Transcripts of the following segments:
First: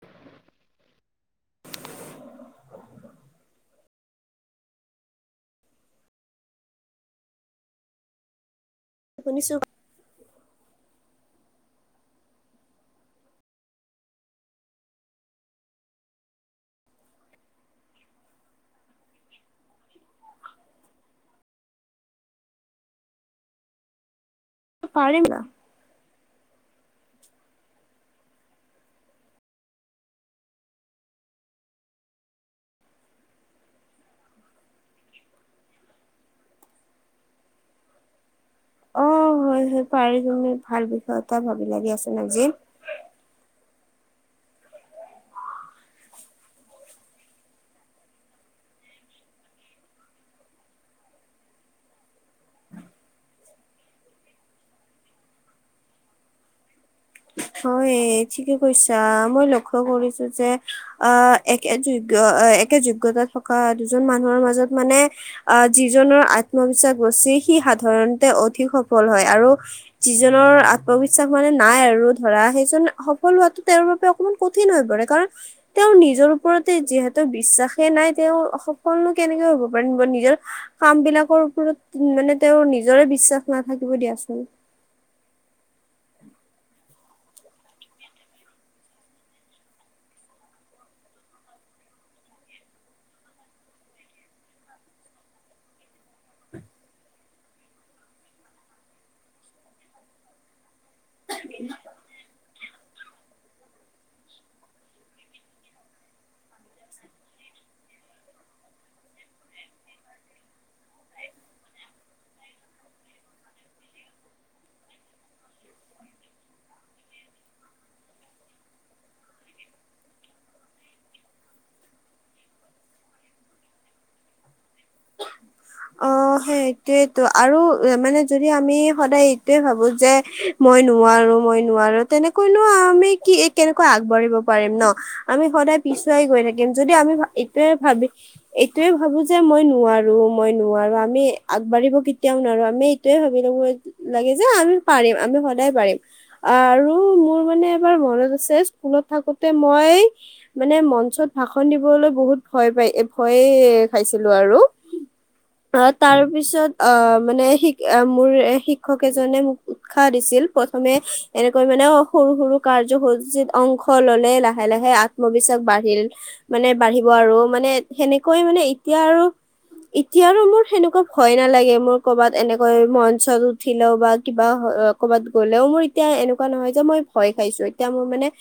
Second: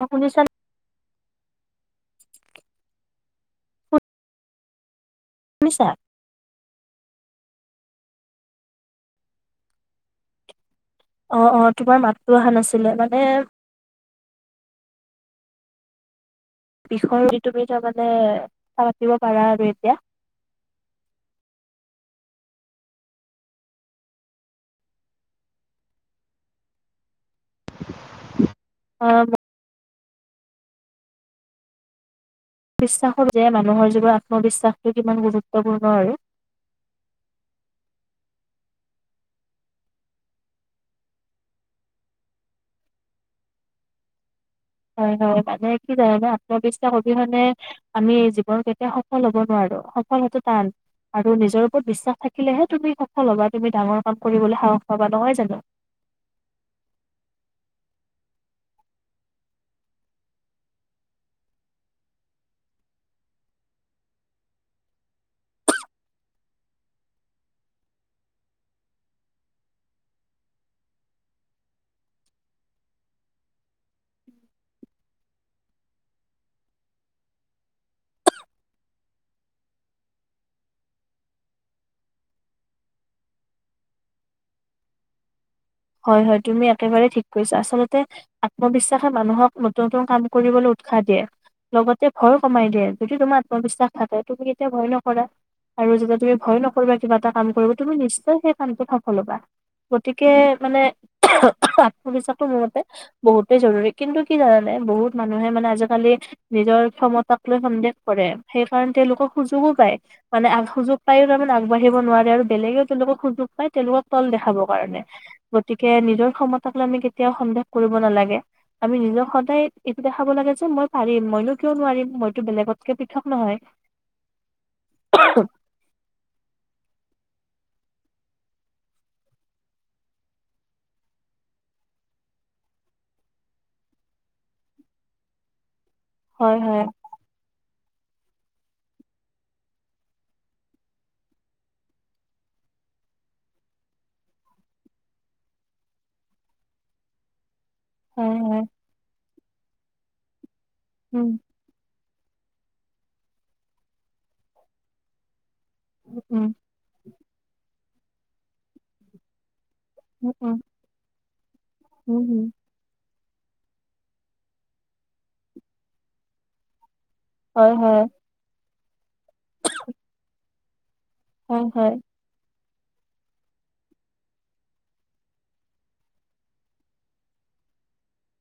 অ'! শুনিছানে? শুনিছা? শুনিছোঁ। অ অ তোমাৰ মাতটো অহা নাছিলে মানে- বিষৰ ঋতুমি তাৰমানে কথা পাতিব পাৰা আৰু এতিয়া। পাৰে না। অ- বিশ্বাসৰ যে মানুহৰ যিবোৰ আত্মবিশ্বাসটো কিমান গুৰুত্বপূৰ্ণ আৰু। অ হয় হয় পাৰি তুমি ভাল বিষয় এটা ভাবিলা দিয়াচোন আজি। হয় হয় মানে কি জানা আত্মবিশ্বাস অবিহনে আমি জীৱন কেতিয়া সফল হব নোৱাৰো। সফল হোৱাটো টান আৰু নিজৰ ওপৰত বিশ্বাস থাকিলেহে তুমি সফল হবা তুমি ডাঙৰ কাম কৰিবলৈ সাহস পাবা নহয় জানো। হয় ঠিকে কৈছা মই লক্ষ্য কৰিছো যে আহ একে যোগ্য একে যোগ্যতা থকা দুজন মানুহৰ মাজত মানে আহ যিজনৰ আত্মবিশ্বাস বেছি সি সাধাৰণতে অধিক সফল হয় আৰু যিজনৰ আত্মবিশ্বাস মানে নাই আৰু ধৰা সেইজন সফল হোৱাটো তেওঁৰ বাবে অকমান কঠিন হৈ পৰে কাৰণ তেওঁৰ নিজৰ ওপৰতে যিহেতু বিশ্বাসেই নাই তেওঁৰ সফলনো কেনেকে হব পাৰে। নিজৰ কাম বিলাকৰ ওপৰত মানে তেওঁৰ নিজৰে বিশ্বাস নাথাকিব দিয়াচোন। হয় হয় তুমি একেবাৰেই ঠিক কৈছা। আচলতে আত্মবিশ্বাসে মানুহক নতুন নতুন কাম কৰিবলৈ উৎসাহ দিয়ে। লগতে ভয় কমাই দিয়ে যদি তোমাৰ আত্মবিশ্বাস থাকে তুমি কেতিয়া ভয় নকৰা আৰু যেতিয়া তুমি ভয় নকৰিবা কিবা এটা কাম কৰিবা তুমি নিশ্চয় সেই কামটো সফল হবা। গতিকে মানে আত্মবিশ্বাসটো মোৰ মতে বহুতে জৰুৰী কিন্তু কি জানানে বহুত মানুহে মানে আজিকালি নিজৰ ক্ষমতাক লৈ সন্দেহ কৰে। সেইকাৰণে তেওঁলোকক সুযোগো পায় মানে সুযোগ পায়ও তাৰমানে আগবাঢ়িব নোৱাৰে আৰু বেলেগেও তেওঁলোকক সুযোগ পায় তেওঁলোকক তল দেখাবৰ কাৰণে। গতিকে নিজৰ ক্ষমতাক লৈ আমি কেতিয়াও সন্দেহ কৰিব নালাগে ।আমি নিজক সদায় এইটো দেখাব লাগে যে মই পাৰিম মইনো কিয় নোৱাৰিম মইতো বেলেগতকে পৃথক নহয়। অ সেইটোয়েতো, আৰু মানে যদি আমি সদায় এইটোৱে ভাবো যে মই নোৱাৰো মই নোৱাৰো তেনেকৈনো আমি কি কেনেকৈ আগবাঢ়িব পাৰিম ন আমি সদায় পিছুৱাই গৈ হয় থাকিম হয় যদি আমি এইটোয়ে ভাবি এইটোয়ে ভাবো যে মই নোৱাৰো মই নোৱাৰো আমি আগবাঢ়িব কেতিয়াও নোৱাৰো। আমি এইটোয়ে ভাবি ল'ব লাগে যে আমি পাৰিম আমি সদায় পাৰিম আৰু মোৰ মানে তোমাৰ মনত হয় আছে হয় স্কুলত থাকোতে মই মানে উম মঞ্চত ভাষণ দিবলৈ বহুত ভয় পাই ভয়ে খাইছিলো আৰু। অ উম তাৰপিছত অ মানে শি অ মোৰ শিক্ষক এজনে মোক- উৎসাহ উম দিছিল। উম প্ৰথমে এনেকৈ মানে অ উম সৰু উম সৰু কাৰ্য হ অংশ ললে লাহে লাহে আত্মবিশ্বাস বাঢ়িল, মানে বাঢ়ি আৰু হয় মানে হয় সেনেকৈ মানে এতিয়া আৰু এতিয়া আৰু মোৰ সেনেকুৱা ভয় হয় নালাগে হয় মোৰ কৰ'বাত এনেক কৈ মঞ্চত উঠিলেও বা কিবা ক'বাত গলেও মোৰ এতিয়া এনেকুৱা নহয় যে মই ভয় খাইছো, এতিয়া মোৰ মানে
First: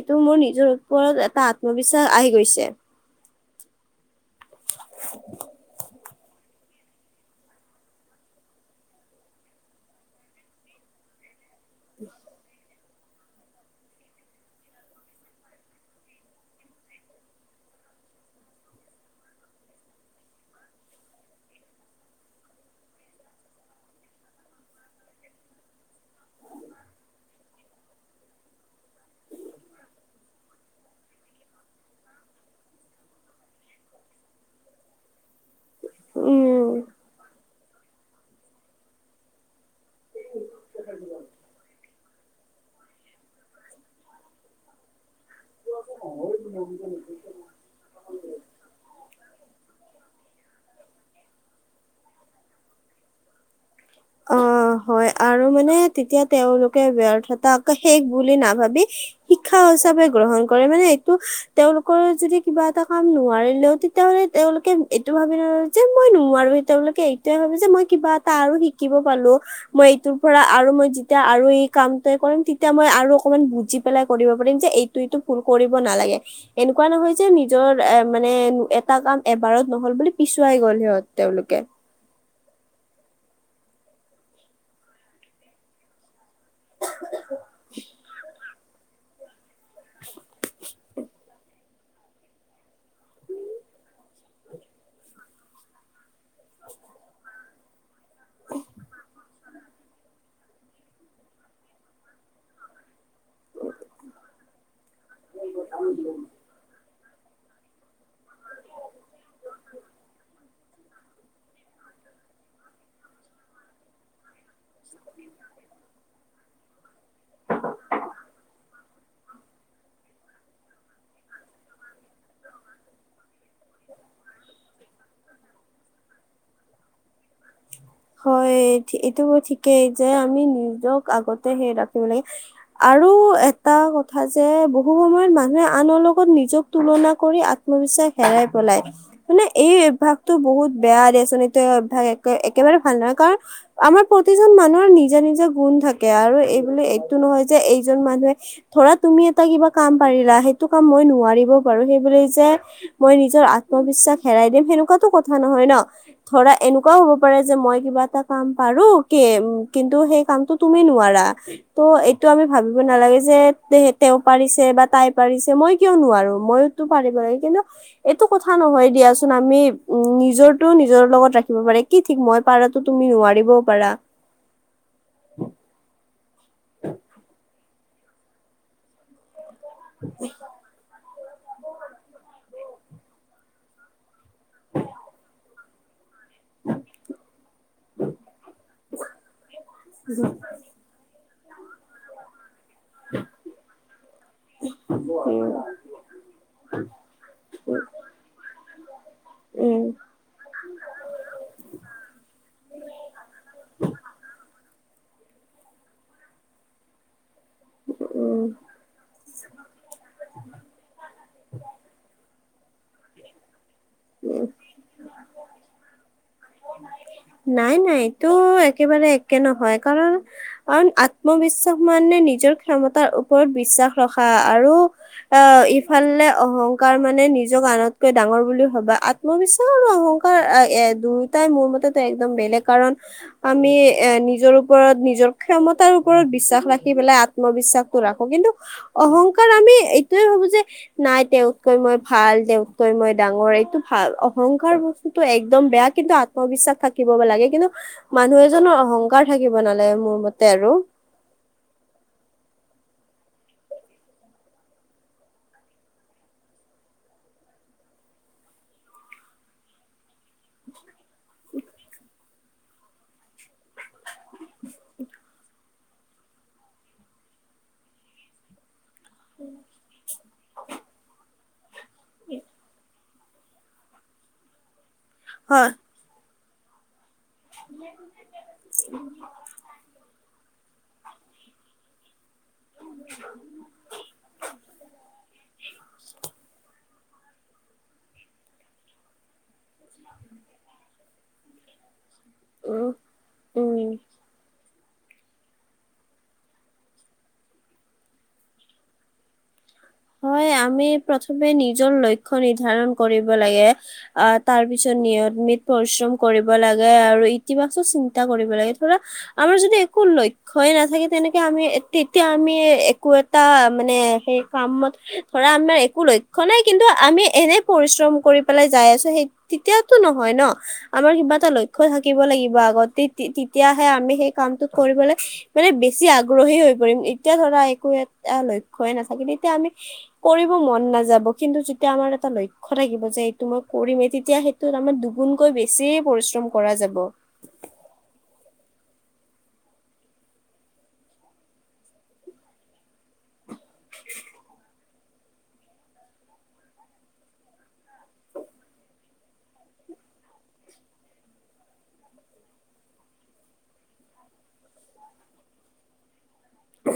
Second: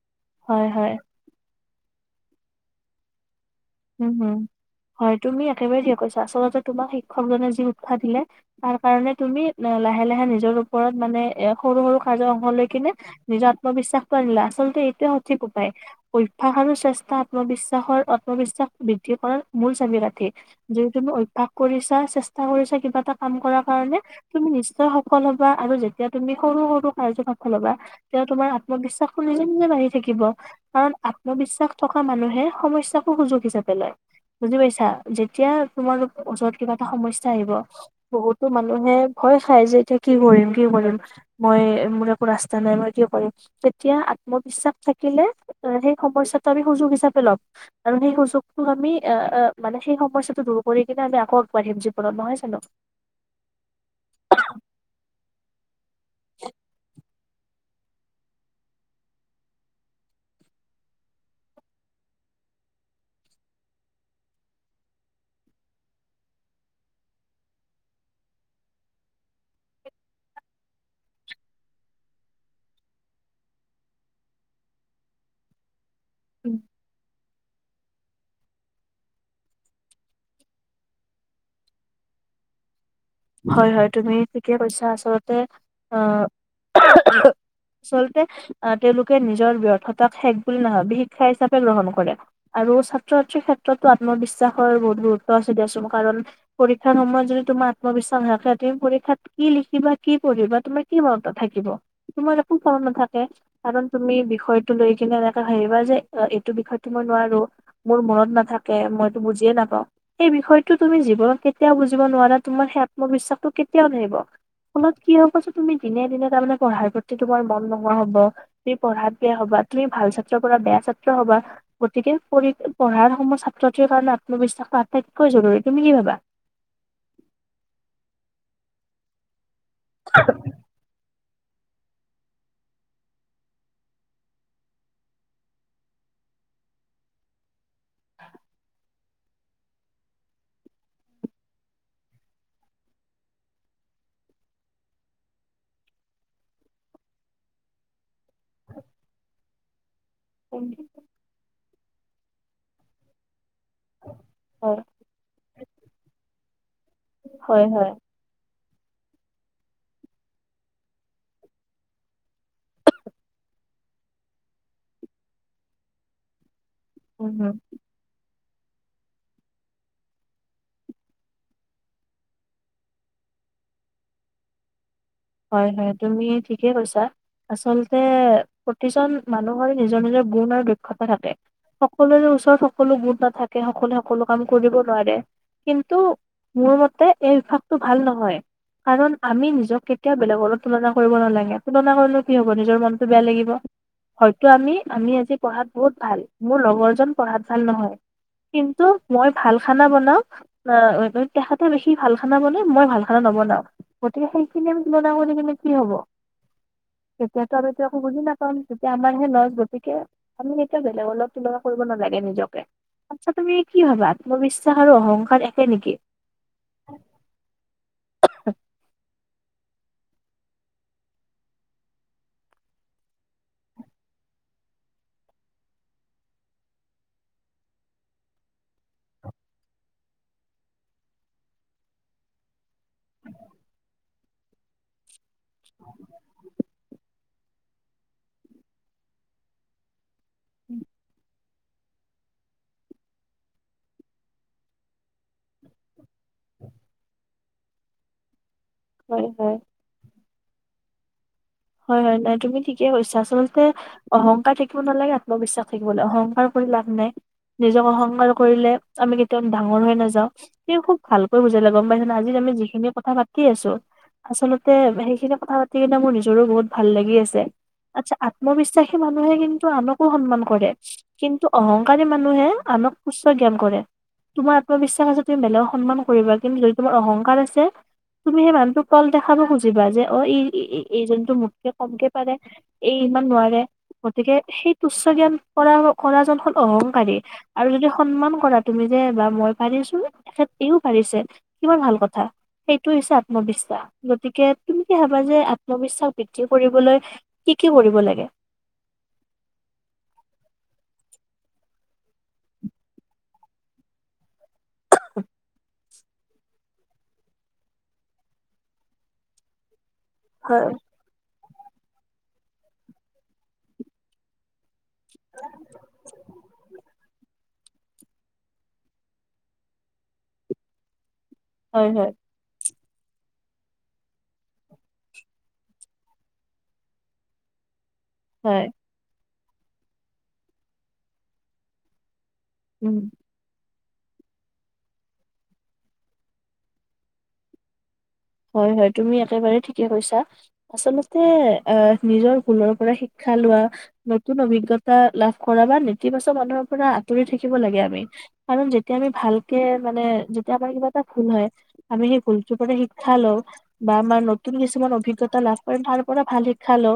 এইটো মোৰ হয় নিজৰ হয় ওপৰত এটা আ আত্মবিশ্বাস আহি গৈছে। উম হুম হয় তুমি একেবাৰে ঠিক কৈছা। আচলতে তোমাক শিক্ষকজনে যি উৎসাহ দিলে তাৰ কাৰণে তুমি লাহে লাহে নিজৰ ওপৰত মানে এ সৰু সৰু কাজৰ অংশ লৈ কিনে নিজৰ আত্মবিশ্বাসটো আনিলা। আচলতে এইটোৱে সঠিক উপায় অভ্যাস আৰু শ্ৰেষ্ঠা আত্মবিশ্বাসৰ আত্মবিশ্বাস বৃদ্ধি কৰাৰ মূল চাবি কাঠি। যদি তুমি অভ্যাস কৰিছা, চেষ্টা কৰিছা, কিবা এটা কাম কৰাৰ কাৰণে তুমি নিশ্চয় সফল হবা আৰু যেতিয়া তুমি সৰু সৰু কাৰ্যত সফল হবা। তেতিয়া তোমাৰ আত্মবিশ্বাসো নিজে নিজে বাঢ়ি থাকিব কাৰণ আত্মবিশ্বাস থকা মানুহে সমস্যাকো সুযোগ হিচাব পেলে বুজি পাইছা যেতিয়া তোমাৰ ওচৰত উম। কিবা এটা সমস্যা আহিব বহুতো মানুহে ভয় খাই যে এতিয়া কি কৰিম, কি কৰিম মই মোৰ একো ৰাস্তা নাই মই কি কৰিম তেতিয়া আত্মবিশ্বাস থাকিলে- সেই সমস্যাটো আমি সুযোগ হিচাপে লম আৰু সেই সুযোগ আমি এ মানে সেই সমস্যাটো দূৰ কৰি কিনে আমি আকৌ আগবাঢ়িম জীৱনত। নহয় জানো? অ হয় আৰু মানে তেতিয়া তেওঁলোকে ব্যৰ্থতাক শেষ বুলি নাভাবি শিক্ষা হিচাপে গ্ৰহণ কৰে মানে এইটো তেওঁলোকৰ যদি কিবা এটা কাম নোৱাৰিলেও তেতিয়াহলে তেওঁলোকে এইটো ভাবি নলয় যে মই নোৱাৰো। তেওঁলোকে এইটোয়ে ভাবে যে মই কিবা এটা আৰু [unintelligible] শিকিব পালো, মই এইটোৰ পৰা আৰু মই যেতিয়া আৰু এই কামটো কৰিম তেতিয়া মই আৰু অকমান বুজি পেলাই কৰিব পাৰিম যে এইটো এইটো ভুল কৰি নালাগে। উম, এনেকুৱা নহয় যে নিজৰ এ মানে এটা কাম এবাৰত নহল বুলি পিছুৱাই গ'ল সিহঁত তেওঁলোকে যত হয়, হয়। তুমি ঠিকে কৈছা আচলতে অ চলতে আ তেওঁলোকে নিজ নিজৰ ব্যৰ্থতাক শেষ বুলি নাভাবি শিক্ষা হিচাপে গ্ৰহণ কৰে [unintelligible] আৰু ছাত্ৰ ছাত্ৰীৰ ক্ষেত্ৰটো আত্মবিশ্বাসৰ বহুত গুৰুত্ব আছে দিয়াছো। কাৰণ পৰীক্ষাৰ সময়ত যদি তোমাৰ আত্মবিশ্বাস নাথাকে, পৰীক্ষাত কি লিখিবা, কি পঢ়িবা তোমাৰ কি মনত থাকিব। তোমাৰ একো [unintelligible] নাথাকে কাৰণ তুমি বিষয়টো লৈ কিন্তু এনেকে ভাবিবা যে এইটো বিষয়ত মই নোৱাৰো, মোৰ মনত নাথাকে, মইতো বুজিয়ে নাপাওঁ। সেই বিষয়টো তুমি জীৱনত কেতিয়াও বুজিব নোৱাৰা তোমাৰ সেই আত্মবিশ্বাসটো কেতিয়াও নাহিব। ফলত কি হব যে তুমি দিনে দিনে তাৰমানে পঢ়াৰ প্ৰতি তোমাৰ মন নোহোৱা হব, তুমি পঢ়াত বেয়া হবা, তুমি ভাল ছাত্ৰৰ পৰা বেয়া ছাত্ৰ হবা। গতিকে প পঢ়াৰ সময় ছাত্ৰ্ৰীৰ কাৰণে আত্মবিশ্বাসটো আটাইতকৈ জৰুৰী। তুমি কি ভাবা? হয় এইটো ঠিক যে আমি নিজক আগত সে ৰাখিব লাগে আৰু এটা কথা যে বহু সময়ত মানুহে আনৰ লগত নিজক তুলনা কৰি আত্মবিশ্বাস হেৰাই পেলায়। মানে এই অভ্যাসটো বহুত বেয়া দিয়াচোন। [unintelligible] একেবাৰে ভাল নহয়। কাৰণ আমাৰ প্ৰতিজন মানুহৰ নিজা-নিজা গুণ থাকে আৰু এইবো এইটো নহয় যে এইজন মানুহে ধৰা তুমি কিবা কাম এটা পাৰিলা, সেইটো কাম মই নোৱাৰিব পাৰোঁ। সেইবুলি যে মই নিজৰ আত্ম আত্মবিশ্বাস হেৰাই দিম হয় সেনেকুৱাতো কথা নহয় ন। ধৰা এনেকুৱাও হ'ব পাৰে যে হয় মই হয়। কিবা এটা কাম পাৰো কিন্তু সেই কামটো তুমি নোৱাৰা। ত' এইটো আমি ভাবিব নালাগে যে তেওঁ পাৰিছে বা তাই পাৰিছে মই কিয় নোৱাৰো? মইয়ো টো পাৰিব উম, লাগে। হম। কিন্তু এইটো কথা নহয় দিয়াচোন। আমি উম নিজৰটো নিজৰ লগত ৰাখিব পাৰি কি ঠিক মই পাৰাতো তুমি নোৱাৰিবও পাৰা। হয়, হয়। তুমি ঠিকে কৈছা আচলতে প্ৰতিজন মানুহৰে নিজৰ-নিজৰ গুণ আৰু দক্ষতা থাকে। সকলোৰে ওচৰত সকলো সকলো গুণ নাথাকে, সকলোৱে সকলো কাম কৰিব নোৱাৰে। কিন্তু মোৰ মতে এই অভ্যাসটো ভাল নহয়। কাৰণ আমি নিজকে কেতিয়াও বেলেগ লগত তুলনা কৰিব নালাগে। তুলনা কৰিলেও কি হব নিজৰ মনতটো বেয়া লাগিব হয়তো আমি আমি আজি উম পঢ়াত বহুত ভাল মোৰ লগৰজন পঢ়াত ভাল নহয় কিন তো মই ভাল উম খানা বনাওঁ। অ' তেখেতে বেশি ভাল খানা বনায়। মই ভাল খানা নবনাওঁ। গতিকে সেইখিনি বনাব দি কেনে কি হব? তেতিয়াতো আমিটো একো বুজি উম নাপাম । যেতিয়া আমাৰহে লাজ। গতিকে আমি এতিয়া বেলেগৰ অলপ তুলনা কৰিব নালাগে নিজক। আচ্ছা তুমি কি ভাবা, আত্মবিশ্বাস আৰু অহংকাৰ একে নেকি? নাই নাই এইটো একেবাৰে একে নহয় । কাৰণ- কাৰণ আত্মবিশ্বাস মানে নিজৰ ক্ষমতাৰ ওপৰত বিশ্বাস ৰখা । আৰু অ' ইফালে অহংকাৰ মানে নিজক আনতকৈ ডাঙৰ বুলি ভবা । আত্মবিশ্বাস আৰু অহংকাৰ এ- দুয়োটাই মোৰ মতেতো একদম বেলেগ কাৰণ আমি এ- নি জৰ ওপৰত, নিজৰ ক্ষমতাৰ ওপৰত বিশ্বাস ৰাখি পেলাই আত্মবিশ্বাসটো ৰাখোঁ । কিন্তু অহংকাৰ আমি টোৱে ভাবো যে, নাই তেওঁ তকৈ মই ভাল, তেওঁতকৈ মই ডাঙৰ টো ভাল । অহংকাৰ বস্তুটো একদম বেয়া। কিন্তু আত্মবিশ্বাস থাকিবব লাগে । কিন্তু মানুহ জনৰ অহংকাৰ হয় হয় থাকিব নালাগে মোৰ ম তে আৰু। হয় - হয়। নাই, তুমি ঠিকে কৈছা । আচলতে অহংকাৰ থাকিব নালাগে । আত্মবিশ্বাস থাকিব লা- অহংকাৰ কৰি লাভ নাই । নিজক অহংকাৰ কৰিলে আমি কেতিয়াও ডাঙৰ হৈ নাযাওঁ। তুমি খুব ভালকৈ বুজালা, গম পাইছা না? আজি আমি যি খিনি কথা পাতি আছোঁ আচলতে সেইখিনি কথা সেইকেইটা মোৰ জৰো বহুত ভাল লাগি আছে। আচ্ছা, আত্মবিশ্ব শ্বাসি মানুহে কিন্তু আনকো সন্মান কৰে। কিন্ তু অহং কাৰী মানুহে আনক তুচ্চ জ্ঞান কৰে । তোমাৰ আত্মবিশ্ব শ্বাস আছে, তুমি বেলেগক হয় সন্মান কৰিবা। কিন্তু যদি তোমাৰ অহংকাৰ আ ছে, তুমি সেই মানুহটোক তল দেখাব খুজিবা যে অ' ই ই- ই- এইজনটো মোতকে কমকে পাৰে, এই ইমান নোৱাৰে। গতিকে সেই তুচ্চ জ্ঞান কৰা- কৰাজন স- অহংকাৰী । আৰু যদি সন্মান কৰা, তুমি যে বা মই পাৰিছোঁ, তেখেত এইও পাৰিছে, কিমান ভাল কথা সেইটো উম হৈছে আত্মবিশ্বাস উম । গতিকে তুমি কি ভাবা যে আ ত্মবিশ্বাস বৃদ্ধি কৰিবলৈ কি - কি কৰিব লাগে? হয়। আমি প্ৰথমে নিজৰ লক্ষ্য নিৰ্দ্ধাৰণ কৰিব লাগে। অ' তাৰ পিছত নিয়তমিত পৰিশ্ৰম কৰিব লাগে আৰু ইতিবাচক চিন্তা কৰিব লাগে ধৰা আমাৰ যদি একো হয় লক্ষ্যই নাথাকে তেনে আমি তেতিয়া আমি একো এটা মানে সেই কামত ধৰা আমাৰ একো লক্ষ্য নাই কিন্তু আমি এনে পৰিশ্ৰম কৰি পেলাই যাই আছো সেই তেতিয়াতো নহয় ন আমাৰ কিবা এটা লক্ষ্য হয় হয় থাকিব লাগিব আগত তি তি তেতিয়াহে আমি সেই কামটোত কৰিবলৈ মানে বেছি আগ্ৰহী হৈ পৰিম এতিয়া ধৰা একো এ হয় লক্ষ্যই নাথাকে দি তেতিয়া আমি কৰিব মন নাযাব কিন্তু যেতিয়া আমাৰ এটা লক্ষ্য উম থাকিব যে এইটো মই কৰিমে তেতিয়া সেইটোত আমাৰ দুগুণকৈ বেছি পৰিশ্ৰম কৰা যাব হয় হয় তুমি একেবাৰে ঠিকে কৈছা আচলতে অহ নিজৰ ভুলৰ পৰা শি ক্ষা লোৱা নতুন অভিজ্ঞতা লাভ কৰা বা নেতিবাচক মানুহৰ পৰা আঁতৰি থাকিব লাগে আমি কাৰণ যেতিয়া আমি ভালকে মানে যেতিয়া আমাৰ কিবা এটা ভুল হয় আমি সেই ভুলটোৰ পৰা শি- ক্ষা লও বা আমাৰ নতুন কিছুমান অভিজ্ঞতা লাভ কৰি তাৰ পৰা ভাল শি ক্ষা লও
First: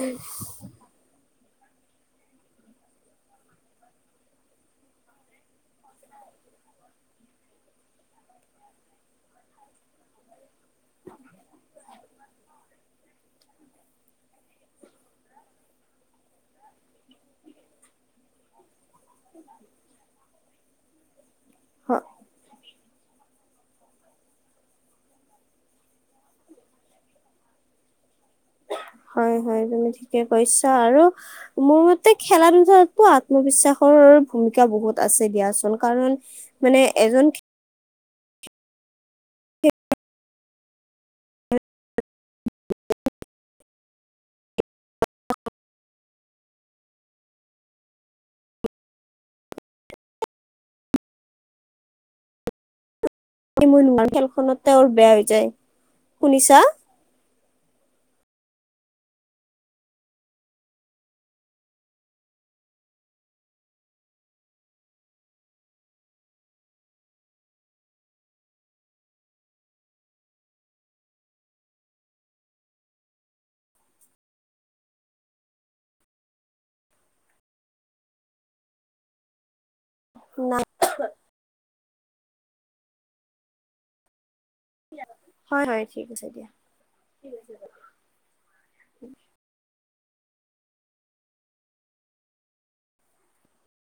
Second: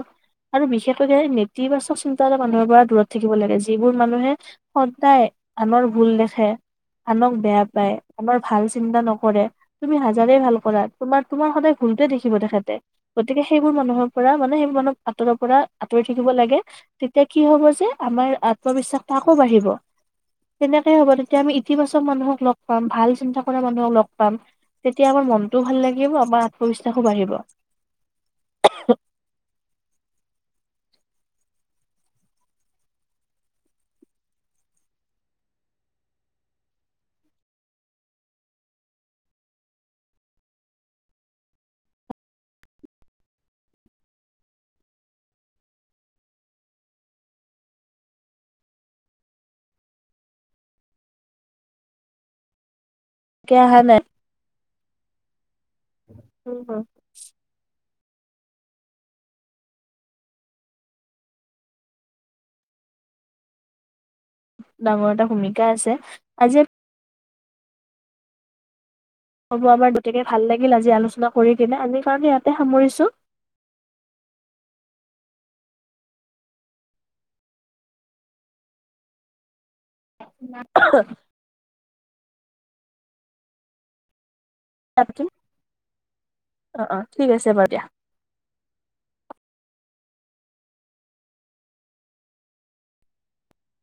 আৰু বিশেষককে ইতিবাচক চিন্তা এটা মানুহৰ পৰা দূৰত থাকিব লাগে যিবোৰ মানুহে সদায় আনৰ ভুল দেখে আনক বেয়া পায় আনৰ ভাল চিন্তা নকৰে তুমি হাজাৰে ভাল কৰা তোমাৰ তোমাৰ সদায় ভুলতে দেখিব তেখেতে গতিকে সেইবোৰ মানুহৰ পৰা মানে সেই মানুহ আঁতৰৰ পৰা আঁতৰি থাকিব লাগে তেতিয়া কি হব যে আমাৰ আত্মবিশ্বাসতো আকৌ বাঢ়িব তেনেকেই হব এতিয়া আমি ইতিবাচক মানুহক লগ পাম ভাল চিন্তা পৰা মানুহক লগ পাম তেতিয়া আমাৰ মন টো ভাল লাগিব আমাৰ আত্মবিশ্বাসো বাঢ়িব হয় হয় তুমি ঠিকে কৈছা আৰু মোৰ মতে খেলা ধূলাতো আত্মবিশ্বাসৰ ভূমিকা বহুত আছে দিয়াচোন কাৰণ মানে এজন এক এতিয়া এই মোৰ ন খেলখনত তেওঁৰ বেয়া হৈ যায় উম শুনিছা? হম ডাঙৰ এটা ভূমিকা আছে আজি হ'ব আমাৰ গতিকে ভাল লাগিল আজি আলোচনা কৰি কিনে আমি কাৰণে ইয়াতে সামৰিছোঁ। নাই না হয় হয় ঠিক আছে দিয়া অ অ ঠিক আছে বাৰু দিয়া